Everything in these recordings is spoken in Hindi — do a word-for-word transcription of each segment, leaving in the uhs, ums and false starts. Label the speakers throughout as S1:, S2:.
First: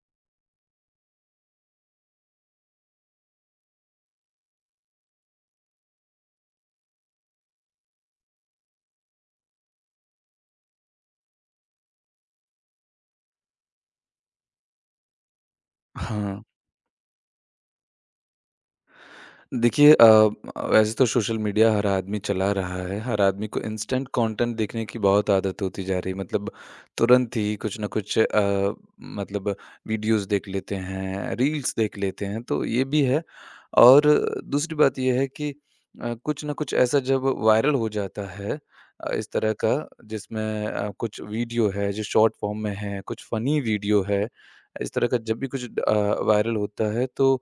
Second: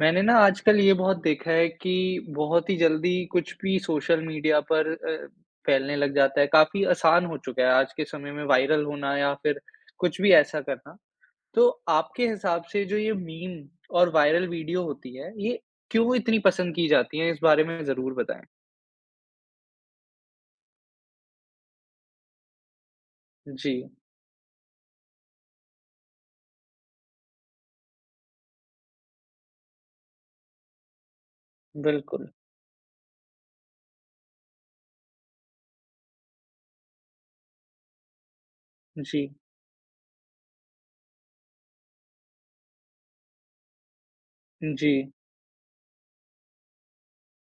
S1: मैंने ना आजकल ये बहुत देखा है कि बहुत ही जल्दी कुछ भी सोशल मीडिया पर अ, फैलने लग जाता है। काफ़ी आसान हो चुका है आज के समय में वायरल होना या फिर कुछ भी ऐसा करना। तो आपके हिसाब से जो ये मीम और वायरल वीडियो होती है, ये क्यों इतनी
S2: हाँ,
S1: पसंद की जाती हैं? इस बारे में ज़रूर बताएँ।
S2: देखिए अ, वैसे तो सोशल मीडिया हर आदमी चला रहा है, हर आदमी को
S1: जी,
S2: इंस्टेंट कंटेंट देखने की बहुत आदत होती जा रही है मतलब तुरंत ही कुछ ना कुछ अ, मतलब वीडियोस देख लेते हैं, रील्स देख लेते
S1: बिल्कुल।
S2: हैं, तो ये भी है और दूसरी बात ये है कि अ, कुछ ना कुछ ऐसा जब वायरल हो जाता है अ, इस
S1: जी,
S2: तरह का जिसमें अ, कुछ वीडियो है जो शॉर्ट फॉर्म में है, कुछ फ़नी वीडियो है,
S1: जी,
S2: इस तरह का जब भी कुछ अ, वायरल होता है तो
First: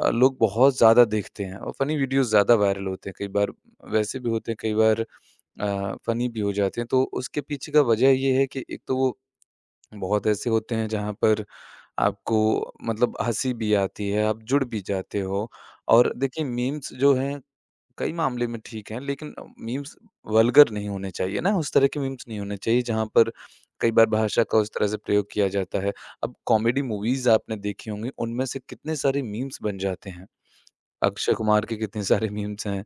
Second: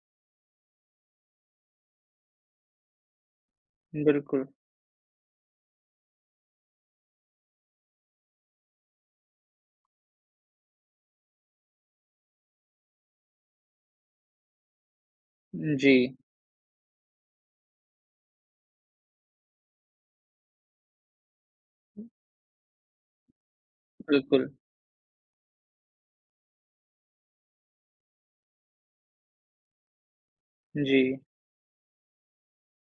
S2: अ, लोग बहुत ज़्यादा देखते हैं और फ़नी वीडियोज़ ज़्यादा वायरल होते हैं। कई बार वैसे भी
S1: बिल्कुल।
S2: होते हैं, कई बार अ, फ़नी भी हो जाते हैं। तो उसके पीछे का वजह ये है कि एक तो वो बहुत ऐसे होते हैं जहाँ पर आपको मतलब हँसी भी आती है, आप जुड़ भी जाते हो
S1: जी,
S2: और देखिए मीम्स जो हैं कई मामले में ठीक हैं लेकिन अ, मीम्स वल्गर नहीं होने चाहिए ना, उस तरह के मीम्स नहीं होने चाहिए जहाँ पर कई बार भाषा
S1: बिल्कुल।
S2: का उस तरह से प्रयोग किया जाता है। अब कॉमेडी मूवीज़ आपने देखी होंगी, उनमें से कितने सारे मीम्स बन जाते हैं।
S1: जी,
S2: अक्षय कुमार के कितने सारे मीम्स हैं,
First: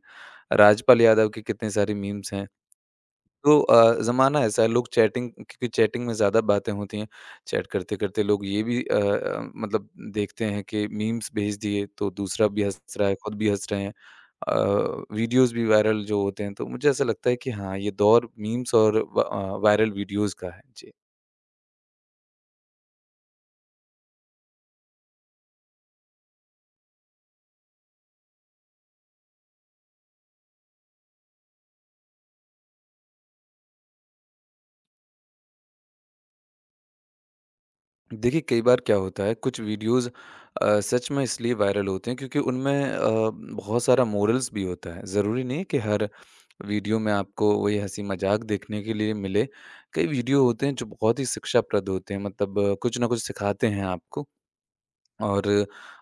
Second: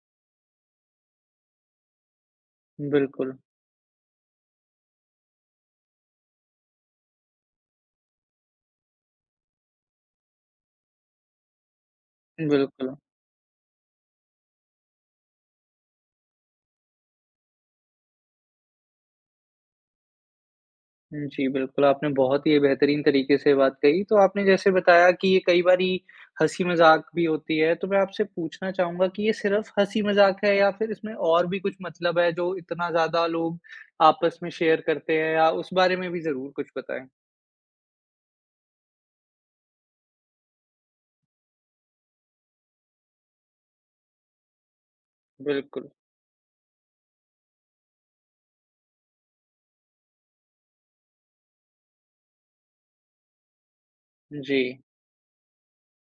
S2: राजपाल यादव के कितने सारे मीम्स हैं।
S1: बिल्कुल,
S2: तो अ, ज़माना ऐसा है लोग चैटिंग क्योंकि चैटिंग में ज़्यादा बातें होती हैं। चैट करते-करते लोग ये भी अ अ, मतलब देखते हैं कि मीम्स भेज दिए तो दूसरा भी हँस
S1: बिल्कुल।
S2: रहा है, खुद भी हँस रहे हैं। अ, वीडियोज़ भी वायरल जो होते हैं, तो मुझे ऐसा लगता है कि हाँ, ये दौर मीम्स और व अ, वायरल वीडियोज़ का है। जी।
S1: जी, बिल्कुल, आपने बहुत ही बेहतरीन तरीके से बात कही। तो आपने जैसे बताया कि ये कई बारी हँसी-मज़ाक भी होती है, तो मैं आपसे पूछना चाहूँगा कि ये सिर्फ़ हँसी-मज़ाक है या फिर इसमें और भी कुछ मतलब है जो इतना ज़्यादा लोग आपस में शेयर करते हैं या उस बारे में भी ज़रूर कुछ बताएँ?
S2: देखिए, कई बार क्या होता है कुछ वीडियोज़ अ, सच में इसलिए वायरल होते हैं क्योंकि उनमें अ, बहुत सारा मोरल्स भी होता है। ज़रूरी नहीं है कि
S1: बिल्कुल।
S2: हर वीडियो में आपको वही हँसी मज़ाक देखने के लिए मिले। कई वीडियो होते हैं जो बहुत ही शिक्षाप्रद होते हैं मतलब अ, कुछ ना कुछ सिखाते हैं आपको
S1: जी,
S2: और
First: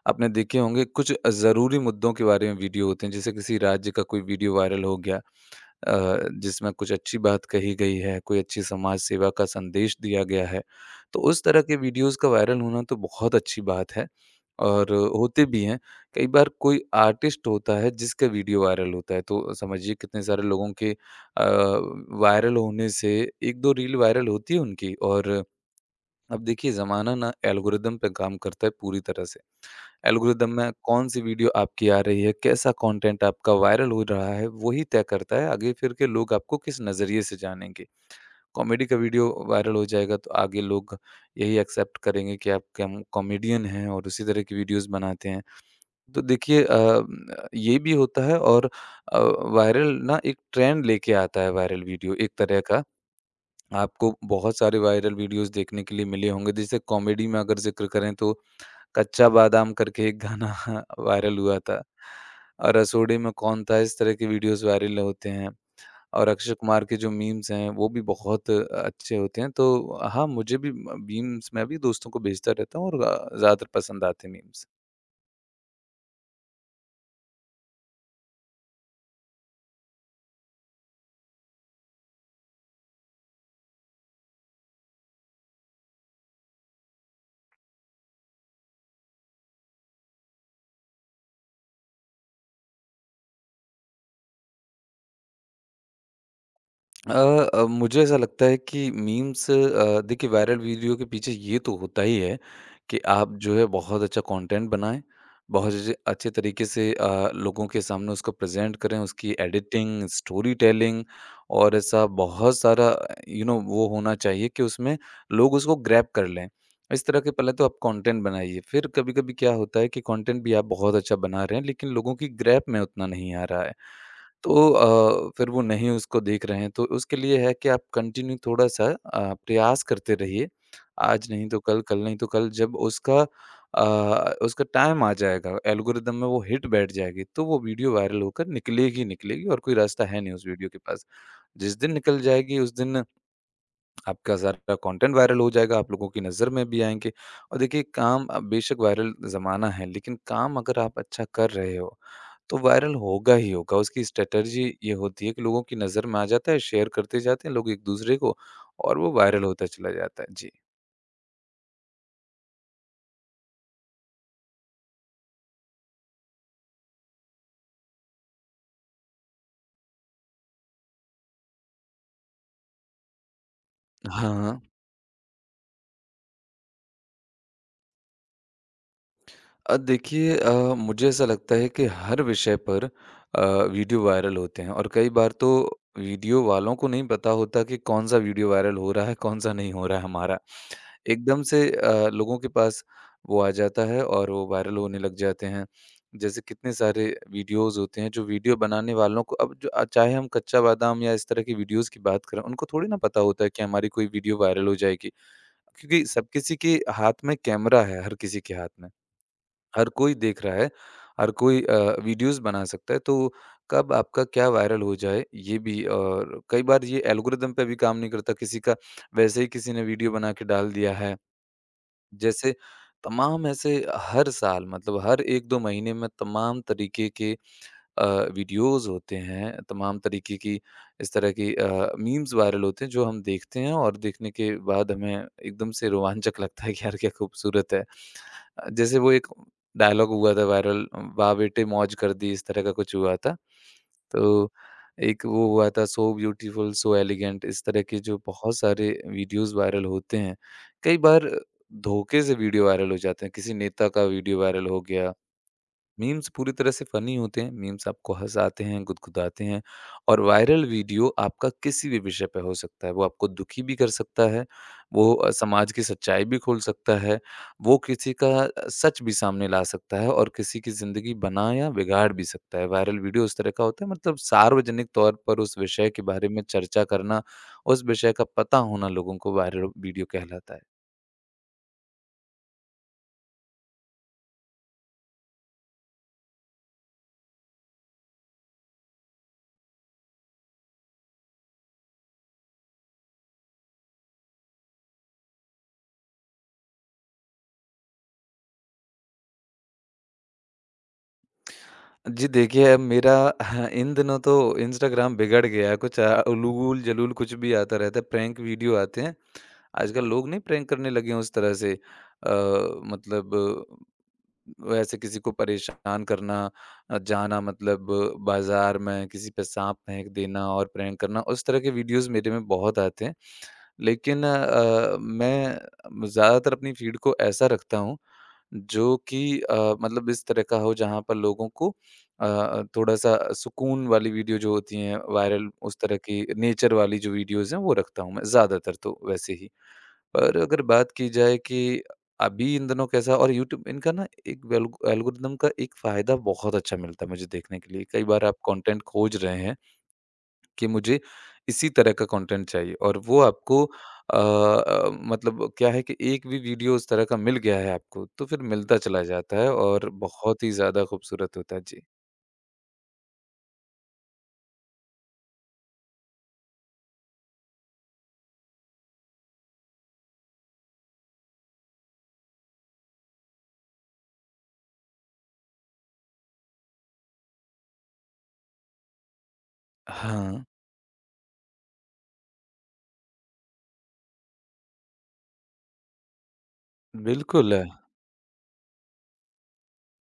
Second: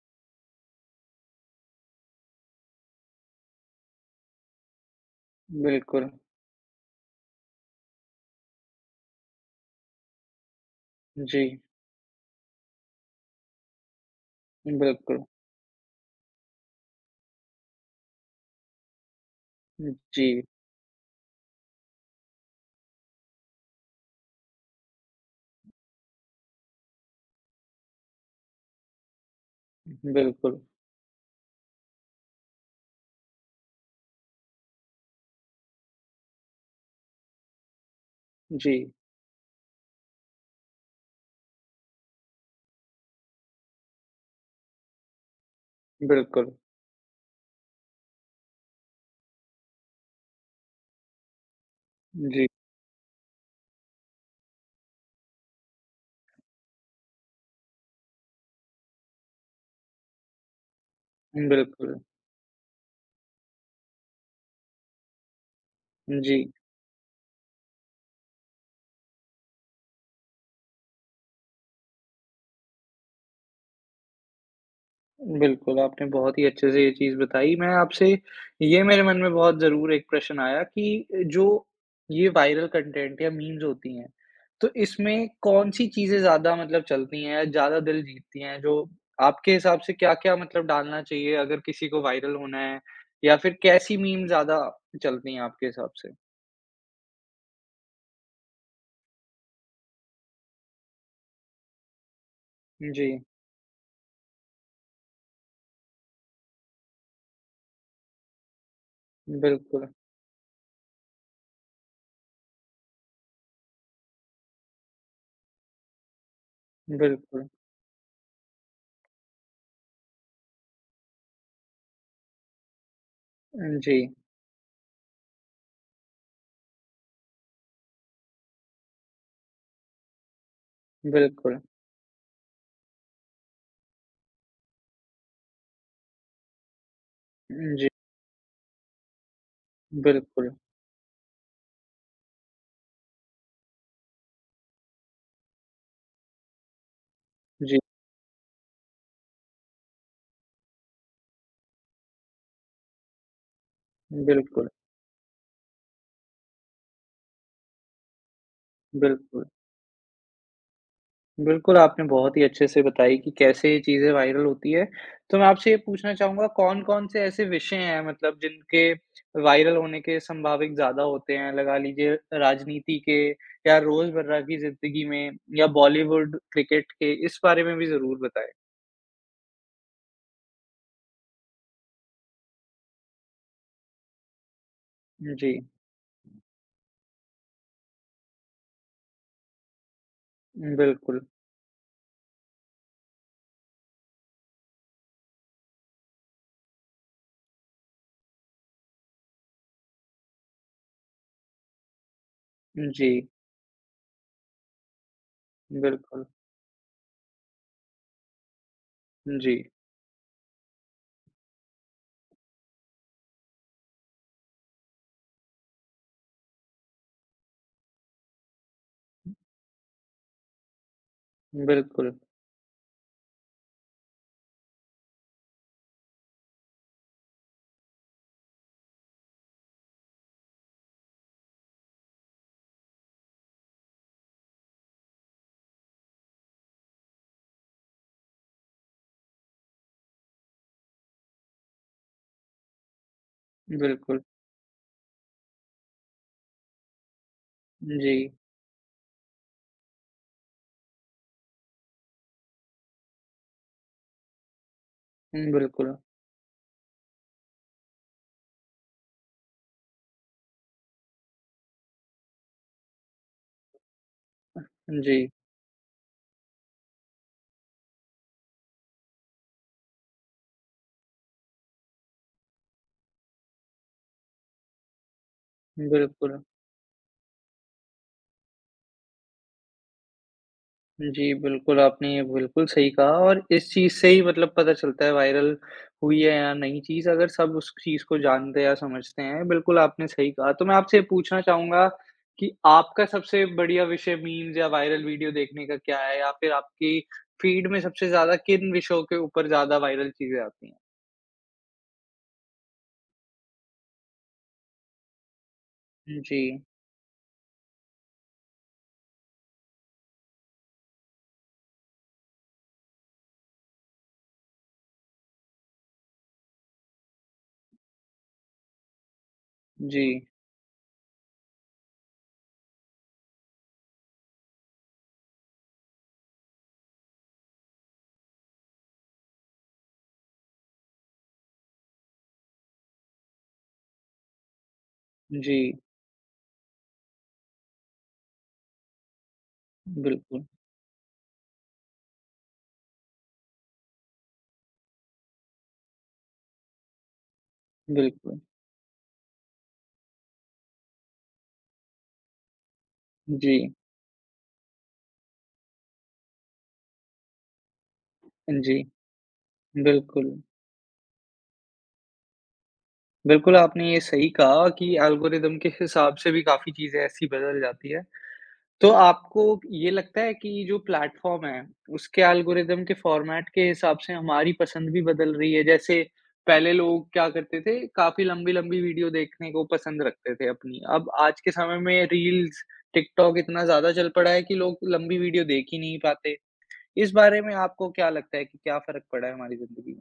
S2: आपने देखे होंगे कुछ ज़रूरी मुद्दों के बारे में वीडियो होते हैं। जैसे किसी राज्य का कोई वीडियो वायरल हो गया
S1: बिल्कुल।
S2: अ, जिसमें कुछ अच्छी बात कही गई है, कोई अच्छी समाज सेवा का संदेश दिया गया है, तो
S1: जी,
S2: उस तरह के वीडियोज़ का वायरल होना तो बहुत अच्छी बात है और
S1: बिल्कुल।
S2: होते भी हैं। कई बार कोई आर्टिस्ट होता है जिसका वीडियो वायरल होता है, तो समझिए कितने
S1: जी,
S2: सारे लोगों के अ, वायरल होने से एक दो रील वायरल होती है उनकी और अब देखिए ज़माना ना एल्गोरिदम पे काम करता है पूरी तरह से। एल्गोरिदम
S1: बिल्कुल।
S2: में कौन सी वीडियो आपकी आ रही है, कैसा कंटेंट आपका वायरल हो रहा है, वही तय करता है आगे फिर के लोग आपको किस नज़रिए से जानेंगे।
S1: जी,
S2: कॉमेडी का वीडियो वायरल हो जाएगा तो आगे लोग यही एक्सेप्ट करेंगे कि आप कम कॉमेडियन हैं और उसी तरह की वीडियोज़ बनाते हैं। तो
S1: बिल्कुल।
S2: देखिए अ, ये भी होता है और अ, वायरल ना एक ट्रेंड लेके आता है वायरल वीडियो एक
S1: जी,
S2: तरह का। आपको बहुत सारे वायरल वीडियोज़ देखने के लिए मिले होंगे जैसे कॉमेडी में अगर ज़िक्र करें तो कच्चा बादाम करके एक गाना वायरल हुआ था
S1: बिल्कुल।
S2: और रसोड़ी में कौन था इस तरह के वीडियोस वायरल होते हैं और
S1: जी।
S2: अक्षय कुमार के जो मीम्स हैं वो भी बहुत अच्छे होते हैं। तो हाँ, मुझे भी म मीम्स मैं भी दोस्तों को भेजता रहता हूँ और अ, ज़्यादातर पसंद आते हैं मीम्स।
S1: बिल्कुल, आपने बहुत ही अच्छे से ये चीज़ बताई। मैं आपसे ये मेरे मन में बहुत ज़रूर एक प्रश्न आया कि अ, जो ये वायरल कंटेंट या मीम्स होती हैं, तो इसमें कौन-सी चीज़ें ज़्यादा मतलब चलती हैं या ज़्यादा दिल जीतती हैं? जो आपके हिसाब से क्या-क्या मतलब डालना चाहिए अगर किसी को वायरल होना है या फिर कैसी मीम ज़्यादा चलती हैं आपके हिसाब से?
S2: अ अ, मुझे ऐसा लगता है कि मीम्स अ, देखिए वायरल वीडियो के पीछे ये तो होता ही है कि
S1: जी,
S2: आप जो है बहुत अच्छा कंटेंट बनाएं, बहुत अच्छे अच्छे तरीके से अ, लोगों के सामने उसको प्रेजेंट करें, उसकी
S1: बिल्कुल,
S2: एडिटिंग, स्टोरी टेलिंग और ऐसा बहुत सारा यू नो वो होना चाहिए कि उसमें लोग उसको ग्रैब कर लें। इस तरह के
S1: बिल्कुल।
S2: पहले तो आप कंटेंट बनाइए, फिर कभी-कभी क्या होता है कि कंटेंट भी आप बहुत अच्छा बना रहे हैं लेकिन लोगों की ग्रैब में उतना नहीं आ रहा है।
S1: जी,
S2: तो अ, फिर वो नहीं उसको देख रहे हैं, तो उसके लिए है कि आप कंटिन्यू थोड़ा-सा अ, प्रयास करते रहिए। आज नहीं
S1: बिल्कुल।
S2: तो कल, कल नहीं तो कल जब उसका अ, उसका टाइम आ जाएगा, एल्गोरिदम में वो हिट बैठ जाएगी, तो वो
S1: जी,
S2: वीडियो वायरल होकर निकलेगी, निकलेगी और कोई रास्ता है नहीं उस
S1: बिल्कुल।
S2: वीडियो के पास। जिस दिन निकल जाएगी, उस दिन आपका सारा कंटेंट वायरल हो जाएगा, आप लोगों की नज़र में भी आएँगे और
S1: जी,
S2: देखिए काम अ, बेशक वायरल ज़माना है, लेकिन काम अगर आप अच्छा कर रहे हो तो वायरल होगा ही होगा। उसकी स्ट्रैटेजी
S1: बिल्कुल,
S2: ये होती है कि लोगों की नज़र में आ जाता है, शेयर करते जाते हैं लोग एक-दूसरे को और वो वायरल
S1: बिल्कुल।
S2: होता चला जाता है। जी।
S1: बिल्कुल, आपने बहुत ही अच्छे से बताई कि कैसे ये चीज़ें वायरल होती है। तो मैं आपसे ये पूछना चाहूँगा कौन-कौन से ऐसे विषय हैं मतलब जिनके वायरल होने के संभाविक ज़्यादा होते हैं? लगा लीजिए राजनीति के या रोज़मर्रा की
S2: हाँ।
S1: ज़िंदगी में या बॉलीवुड, क्रिकेट के इस बारे में भी ज़रूर बताएँ।
S2: अ, देखिए अ, मुझे ऐसा लगता है कि हर विषय पर अ, वीडियो वायरल होते हैं और कई बार तो
S1: जी।
S2: वीडियो वालों को नहीं पता होता कि कौन-सा वीडियो वायरल हो रहा है, कौन-सा नहीं हो रहा है हमारा।
S1: बिल्कुल।
S2: एकदम से अ, लोगों के पास वो आ जाता है और वो वायरल होने लग जाते हैं। जैसे कितने सारे वीडियोज़ होते हैं, जो वीडियो बनाने वालों को अब जो अ, चाहे हम कच्चा बादाम या इस तरह की वीडियोज़ की बात करें, उनको थोड़ी ना पता
S1: जी,
S2: होता है कि हमारी कोई वीडियो वायरल हो जाएगी। क्योंकि
S1: बिल्कुल।
S2: सब किसी के हाथ में कैमरा है, हर किसी के हाथ में।
S1: जी,
S2: हर कोई देख रहा है, हर कोई अ, वीडियोज़ बना सकता है, तो कब आपका क्या वायरल हो जाए, ये भी और कई बार ये एल्गोरिदम पे भी काम नहीं करता। किसी का वैसे ही किसी ने वीडियो बना के डाल दिया है।
S1: बिल्कुल,
S2: जैसे तमाम ऐसे हर साल मतलब हर एक दो महीने में तमाम तरीके के अ, वीडियोज़ होते हैं, तमाम तरीके की इस तरह की अ, मीम्स वायरल होते हैं जो हम देखते हैं और देखने के बाद हमें एकदम से रोमांचक लगता है कि यार क्या खूबसूरत है। अ, जैसे वो एक डायलॉग हुआ था वायरल वाह बेटे मौज कर दी, इस तरह का कुछ हुआ था।
S1: बिल्कुल।
S2: तो एक वो हुआ था सो ब्यूटीफुल, सो एलिगेंट इस तरह के
S1: जी,
S2: जो बहुत सारे वीडियोज़ वायरल होते हैं। कई बार धोखे से वीडियो वायरल हो जाते हैं, किसी नेता का वीडियो वायरल हो गया
S1: बिल्कुल।
S2: मीम्स पूरी तरह से फ़नी होते हैं, मीम्स आपको हँसाते हैं, गुदगुदाते हैं और वायरल वीडियो आपका किसी भी विषय पे हो सकता है। वो आपको दुखी भी कर सकता है, वो
S1: जी,
S2: अ, समाज की सच्चाई भी खोल सकता है, वो किसी का अ, सच भी सामने ला सकता है और किसी की ज़िंदगी बना या बिगाड़ भी सकता है। वायरल वीडियो उस तरह का होता है मतलब सार्वजनिक तौर पर उस विषय के बारे
S1: बिल्कुल।
S2: में चर्चा करना, उस विषय का पता होना लोगों को वायरल वीडियो कहलाता है।
S1: जी, बिल्कुल, आपने ये बिल्कुल सही कहा और इस चीज़ से ही मतलब पता चलता है वायरल हुई है या नहीं चीज़, अगर सब उस चीज़ को जानते या समझते हैं, बिल्कुल आपने सही कहा। तो मैं आपसे ये पूछना चाहूँगा कि आपका सबसे बढ़िया विषय मीम्स या वायरल वीडियो देखने का क्या है? या फिर आपकी फ़ीड में सबसे ज़्यादा किन विषयों के ऊपर ज़्यादा वायरल चीज़ें आती हैं?
S2: जी देखिए, अब मेरा इन दिनों तो इंस्टाग्राम बिगड़ गया है, कुछ अ,
S1: जी,
S2: उलूल-जलूल कुछ भी आता रहता है, प्रैंक वीडियो आते हैं। आजकल लोग नहीं प्रैंक करने लगे हैं उस तरह से अ, मतलब वैसे किसी को परेशान करना अ, जाना मतलब बाज़ार में किसी पे साँप
S1: जी,
S2: फेंक देना और प्रैंक करना, उस तरह के वीडियोज़ मेरे में बहुत आते हैं। लेकिन अ, मैं ज़्यादातर अपनी फ़ीड को ऐसा रखता हूँ, जो कि अ, मतलब इस तरह का हो जहाँ पर लोगों को अ, थोड़ा-सा सुकून वाली वीडियो जो होती हैं वायरल
S1: जी,
S2: उस तरह की नेचर वाली जो वीडियोज़ हैं वो रखता हूँ मैं ज़्यादातर तो वैसे ही। पर
S1: बिल्कुल,
S2: अगर बात की जाए कि अभी इन दिनों कैसा और यूट्यूब इनका ना एक वेल्ग एल्गोरिदम का एक फ़ायदा बहुत अच्छा मिलता है मुझे देखने के लिए। कई बार आप
S1: बिल्कुल।
S2: कंटेंट खोज रहे हैं कि मुझे इसी तरह का कंटेंट चाहिए और वो
S1: जी,
S2: आपको अ अ, मतलब क्या है कि एक भी वीडियो उस तरह का मिल गया है आपको, तो फिर मिलता
S1: जी,
S2: चला जाता है और
S1: बिल्कुल।
S2: बहुत ही ज़्यादा खूबसूरत होता है। जी।
S1: बिल्कुल, आपने ये सही कहा कि एल्गोरिदम के हिसाब से भी काफ़ी चीज़ें ऐसी बदल जाती है। तो आपको ये लगता है कि जो प्लेटफ़ॉर्म है, उसके एल्गोरिदम के फ़ॉर्मेट के हिसाब से हमारी पसंद भी बदल रही है? जैसे पहले लोग क्या करते थे, काफ़ी लंबी-लंबी वीडियो देखने को पसंद रखते
S2: हाँ,
S1: थे अपनी। अब आज के समय में रील्स, टिकटॉक इतना ज़्यादा चल पड़ा है कि लोग लंबी वीडियो देख ही नहीं पाते। इस बारे में
S2: बिल्कुल।
S1: आपको क्या लगता है कि क्या फ़र्क पड़ा है हमारी ज़िंदगी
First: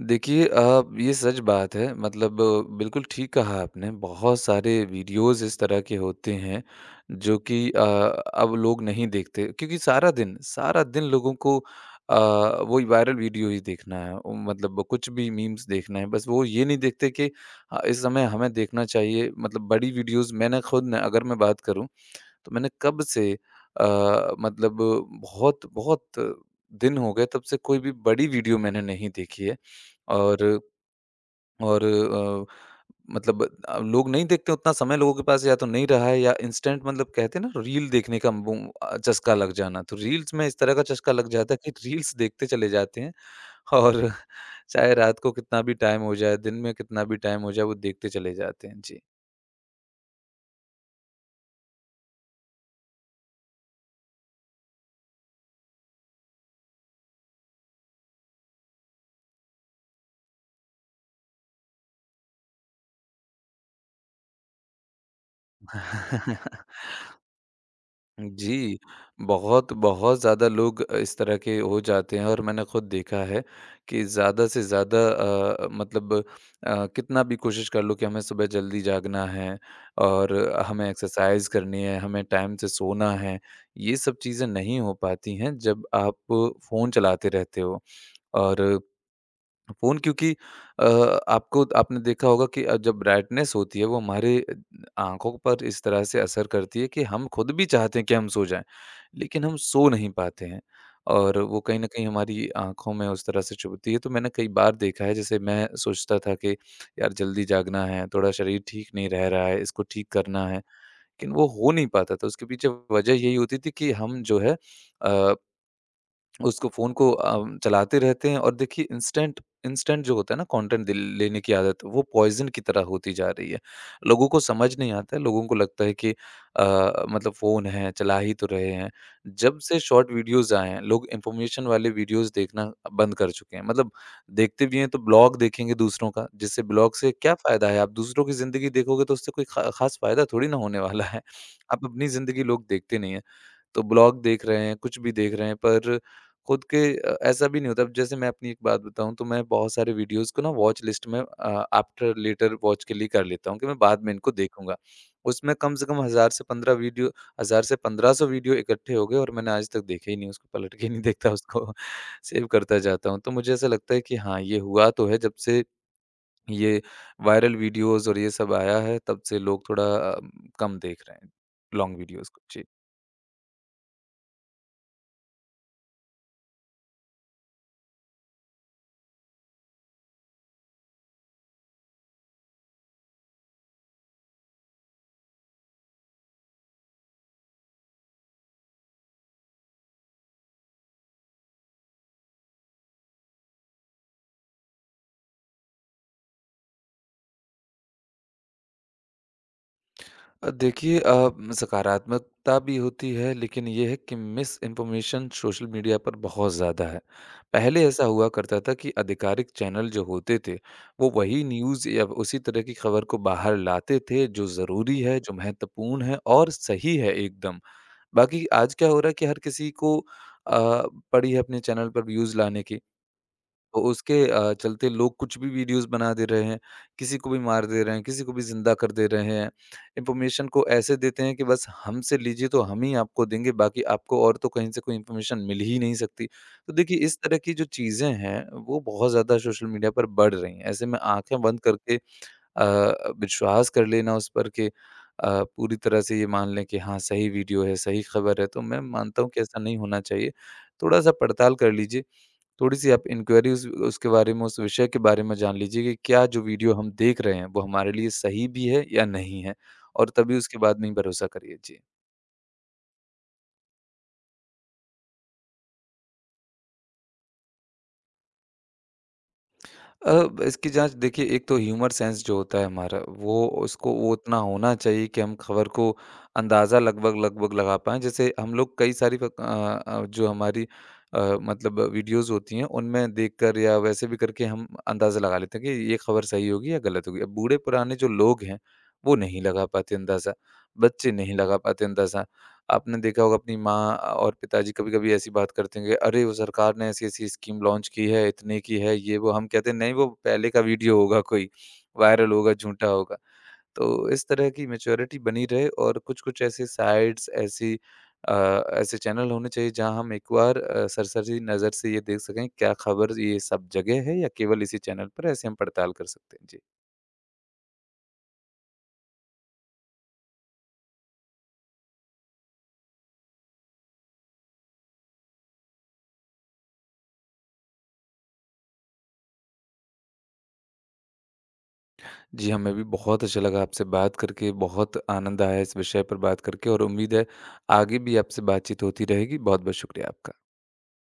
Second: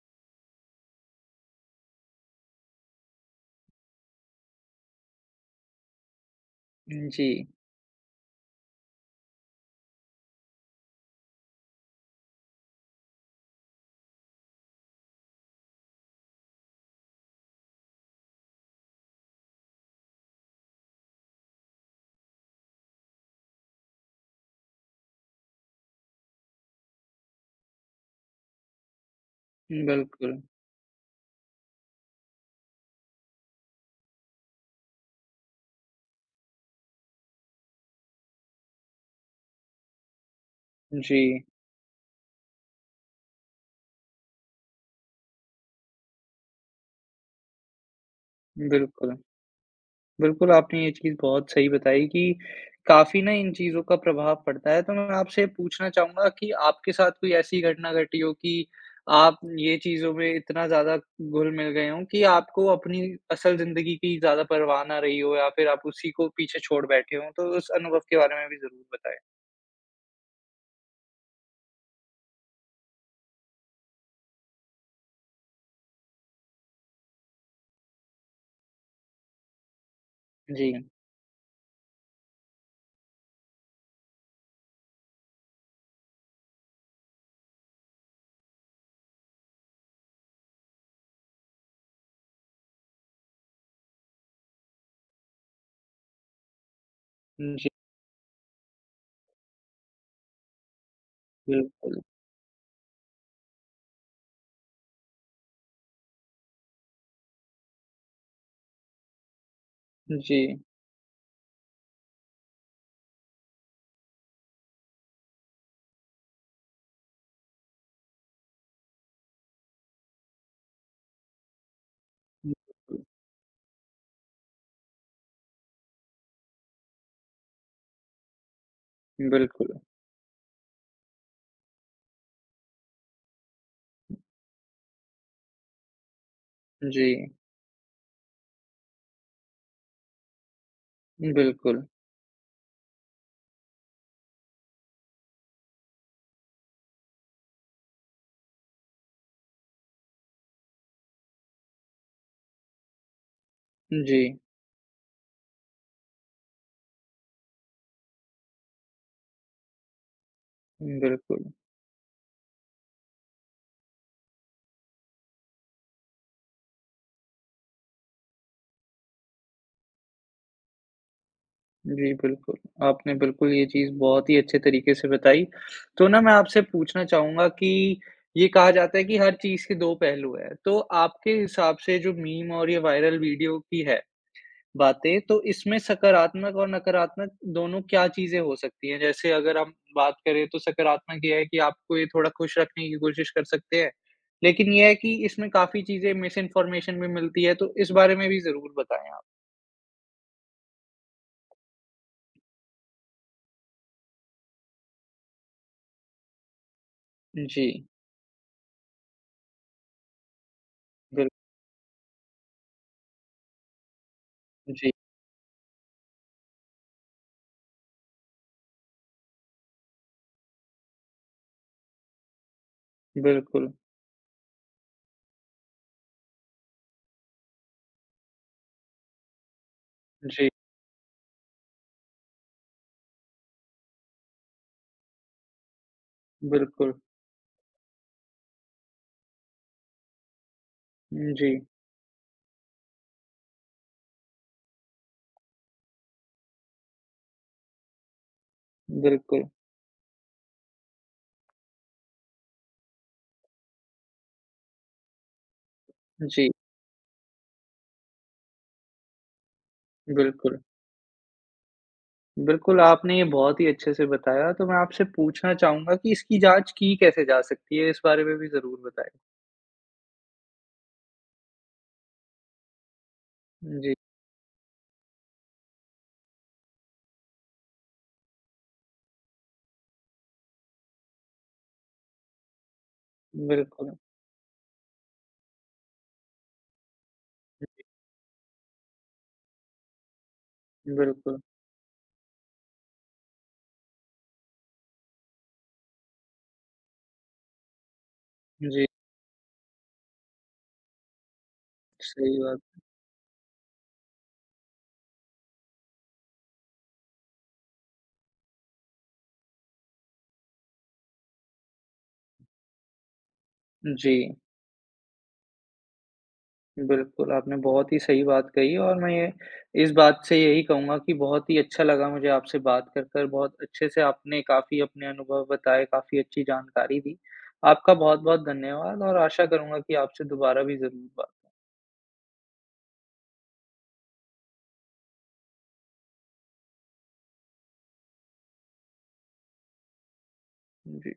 S2: देखिए अ, ये सच बात है मतलब बिल्कुल ठीक कहा आपने बहुत सारे वीडियोस इस तरह के होते हैं
S1: में? जी,
S2: जो कि अ, अब लोग नहीं देखते क्योंकि सारा दिन सारा दिन लोगों को अ, वो वायरल वीडियो ही देखना है उ- मतलब कुछ भी मीम्स देखना है बस वो ये नहीं देखते कि अ, इस समय हमें देखना चाहिए मतलब बड़ी वीडियोस मैंने खुद न, अगर मैं बात करूं तो मैंने कब से अ, मतलब बहुत बहुत दिन हो गए तब से कोई भी बड़ी वीडियो मैंने नहीं देखी है
S1: बिल्कुल।
S2: और और अ, मतलब अ, लोग नहीं देखते उतना समय लोगों के पास या तो नहीं रहा है या इंस्टेंट मतलब कहते हैं ना रील देखने का वो अ, चस्का लग जाना तो रील्स में इस तरह का चस्का
S1: जी,
S2: लग जाता है कि रील्स देखते चले जाते हैं और चाहे रात को कितना भी टाइम हो जाए दिन में कितना भी टाइम हो जाए वो देखते चले जाते हैं जी
S1: बिल्कुल। बिल्कुल, आपने ये चीज़ बहुत सही बताई कि काफ़ी ना इन चीज़ों का प्रभाव पड़ता है, तो मैं आपसे पूछना चाहूँगा कि आपके साथ कोई ऐसी घटना घटी हो कि आप ये चीज़ों में इतना ज़्यादा घुल-मिल गए हों कि आपको अपनी असल ज़िंदगी की ज़्यादा परवाह ना रही हो या फिर आप उसी को पीछे छोड़ बैठे हों? तो उस अनुभव के बारे में भी
S2: जी,
S1: ज़रूर बताएँ।
S2: बहुत, बहुत ज़्यादा लोग इस तरह के हो जाते हैं और मैंने खुद देखा है कि ज़्यादा से ज़्यादा अ, मतलब अ, कितना भी कोशिश कर लो कि हमें सुबह जल्दी जागना है और
S1: जी।
S2: हमें एक्सरसाइज़ करनी है, हमें टाइम से सोना है, ये सब चीज़ें नहीं हो पाती हैं जब आप फ़ोन चलाते रहते हो और फ़ोन क्योंकि अ, आपको आपने देखा होगा कि अ, जब ब्राइटनेस होती है वो हमारे अ, आँखों पर इस तरह से असर करती है कि हम खुद भी
S1: जी,
S2: चाहते हैं कि हम सो जाएँ, लेकिन हम सो नहीं पाते हैं और वो कहीं न
S1: बिल्कुल।
S2: कहीं हमारी आँखों में उस तरह से चुभती है। तो मैंने कई बार देखा है जैसे मैं सोचता था कि यार जल्दी जागना है, थोड़ा शरीर ठीक नहीं रह रहा है, इसको ठीक
S1: जी।
S2: करना है, लेकिन वो हो नहीं पाता था। उसके पीछे वजह यही होती थी कि हम जो है अ, उसको फ़ोन को अम, चलाते रहते हैं और देखिए इंस्टेंट इंस्टेंट जो होता है ना कंटेंट दिल लेने की आदत वो पॉइज़न की तरह
S1: बिल्कुल।
S2: होती जा रही है। लोगों को समझ नहीं आता है, लोगों को लगता है कि अ, मतलब फ़ोन है, चला ही तो रहे हैं। जब
S1: बिल्कुल।
S2: से शॉर्ट वीडियोज़ आए हैं, लोग इन्फॉर्मेशन वाले वीडियोज़ देखना बंद कर चुके हैं। मतलब देखते भी हैं तो ब्लॉग देखेंगे दूसरों का, जिससे ब्लॉग
S1: जी,
S2: से क्या फ़ायदा है? आप दूसरों की ज़िंदगी देखोगे तो उससे कोई ख़ा ख़ास फ़ायदा थोड़ी ना होने वाला है।
S1: बिल्कुल।
S2: आप अपनी ज़िंदगी लोग देखते नहीं हैं। तो ब्लॉग देख रहे हैं, कुछ भी देख रहे हैं पर खुद के अ, ऐसा भी नहीं होता। अब जैसे मैं अपनी एक बात बताऊँ तो मैं बहुत सारे वीडियोज़ को ना वॉच लिस्ट में अ, आफ्टर लेटर वॉच के लिए कर लेता हूँ कि मैं बाद में
S1: जी,
S2: इनको देखूँगा। उसमें कम से कम एक हज़ार से पंद्रह वीडियो एक हज़ार से पंद्रह सौ वीडियो इकट्ठे हो गए और मैंने आज तक देखे ही नहीं, उसको पलट के नहीं देखता,
S1: बिल्कुल।
S2: उसको सेव करता जाता हूँ। तो मुझे ऐसा लगता है कि हाँ, ये हुआ तो है जब से ये वायरल वीडियोज़ और ये सब आया है, तब से लोग थोड़ा अ, कम देख रहे हैं लॉन्ग
S1: जी,
S2: वीडियोज़ को।
S1: बिल्कुल।
S2: जी।
S1: आपने बिल्कुल ये चीज़ बहुत ही अच्छे तरीके से बताई। तो ना मैं आपसे पूछना चाहूँगा कि ये कहा जाता है कि हर चीज़ के दो पहलू हैं। तो आपके हिसाब से जो मीम और ये वायरल वीडियो की है बातें, तो इसमें सकारात्मक और नकारात्मक दोनों क्या चीज़ें हो सकती हैं? जैसे अगर हम बात करें तो सकारात्मक ये है कि आपको ये थोड़ा खुश रखने की कोशिश कर सकते हैं। लेकिन ये है कि इसमें काफ़ी चीज़ें मिस इन्फॉर्मेशन भी मिलती है, तो इस बारे में भी ज़रूर बताएँ आप।
S2: अ, देखिए अ, सकारात्मकता भी होती है लेकिन ये है कि मिस इन्फॉर्मेशन सोशल मीडिया पर बहुत ज़्यादा है।
S1: जी,
S2: पहले ऐसा हुआ करता था कि आधिकारिक चैनल जो होते थे, वो
S1: बिल
S2: वही न्यूज़ या उसी तरह की खबर को बाहर लाते थे जो
S1: जी,
S2: ज़रूरी है, जो महत्वपूर्ण है और सही है एकदम। बाकी आज क्या हो रहा है कि हर किसी को अ, पड़ी है अपने चैनल पर व्यूज़ लाने की,
S1: बिल्कुल।
S2: तो उसके अ, चलते लोग कुछ भी वीडियोस बना दे रहे हैं, किसी को भी मार दे रहे हैं, किसी को भी ज़िंदा कर दे रहे हैं। इन्फॉर्मेशन
S1: जी,
S2: को ऐसे देते हैं कि बस हमसे लीजिए तो हम ही आपको देंगे, बाकी आपको और तो कहीं से कोई इन्फॉर्मेशन मिल ही नहीं सकती। तो
S1: बिल्कुल।
S2: देखिए इस तरह की जो चीज़ें हैं, वो बहुत ज़्यादा सोशल मीडिया पर बढ़ रही हैं। ऐसे में आँखें
S1: जी,
S2: बंद करके अ, विश्वास कर लेना उस पर कि अ, पूरी तरह से ये मान लें कि हाँ, सही वीडियो है, सही खबर है, तो मैं मानता हूँ कि
S1: बिल्कुल।
S2: ऐसा नहीं होना चाहिए। थोड़ा-सा पड़ताल कर लीजिए। थोड़ी-सी आप इंक्वायरी उस उसके बारे में, उस विषय के बारे में जान लीजिए कि क्या जो
S1: जी,
S2: वीडियो हम देख रहे हैं, वो हमारे लिए सही भी है या नहीं है? और तभी
S1: बिल्कुल।
S2: उसके बाद में ही भरोसा करिए। जी।
S1: बिल्कुल, आपने ये बहुत ही अच्छे से बताया, तो मैं आपसे पूछना चाहूँगा कि इसकी जाँच की कैसे जा सकती है? इस बारे में भी ज़रूर बताएँ।
S2: अ, इसकी जाँच देखिए, एक तो ह्यूमर सेंस जो होता है हमारा वो उसको
S1: जी,
S2: वो उतना होना चाहिए कि हम खबर को अंदाज़ा लगभग-लगभग लगा पाएँ। जैसे हम लोग कई सारी फ़ अ अ, जो हमारी अ, मतलब वीडियोज़ होती हैं उनमें देखकर या
S1: बिल्कुल।
S2: वैसे भी करके हम अंदाज़ा लगा लेते हैं कि ये खबर सही होगी या गलत होगी। अब बूढ़े-पुराने जो लोग हैं, वो नहीं लगा पाते अंदाज़ा, बच्चे नहीं
S1: बिल्कुल।
S2: लगा पाते अंदाज़ा। आपने देखा होगा, अपनी माँ और पिताजी कभी-कभी ऐसी बात करते हैं कि अरे! वो सरकार ने ऐसी-ऐसी स्कीम लॉन्च की है, इतने की
S1: जी,
S2: है, ये वो। हम कहते हैं नहीं, वो पहले का वीडियो होगा कोई, वायरल
S1: सही
S2: होगा,
S1: बात।
S2: झूठा होगा। तो इस तरह की मैच्योरिटी बनी रहे और कुछ-कुछ ऐसे साइट्स ऐसी अ, ऐसे चैनल होने चाहिए जहाँ हम एक बार अ, सरसरी नज़र से ये देख सकें, क्या खबर ये सब जगह
S1: जी।
S2: है या केवल इसी चैनल पर, ऐसे हम पड़ताल कर सकते हैं। जी।
S1: बिल्कुल, आपने बहुत ही सही बात कही और मैं ये इस बात से यही कहूँगा कि बहुत ही अच्छा लगा मुझे आपसे बात कर कर, बहुत अच्छे से आपने काफ़ी अपने अनुभव बताए, काफ़ी अच्छी जानकारी दी। आपका बहुत-बहुत धन्यवाद और आशा करूँगा कि आपसे दोबारा भी ज़रूर बात
S2: जी, हमें भी बहुत अच्छा लगा आपसे बात करके, बहुत आनंद आया इस विषय पर बात करके और उम्मीद है आगे भी आपसे बातचीत होती रहेगी। बहुत-बहुत शुक्रिया आपका।
S1: जी।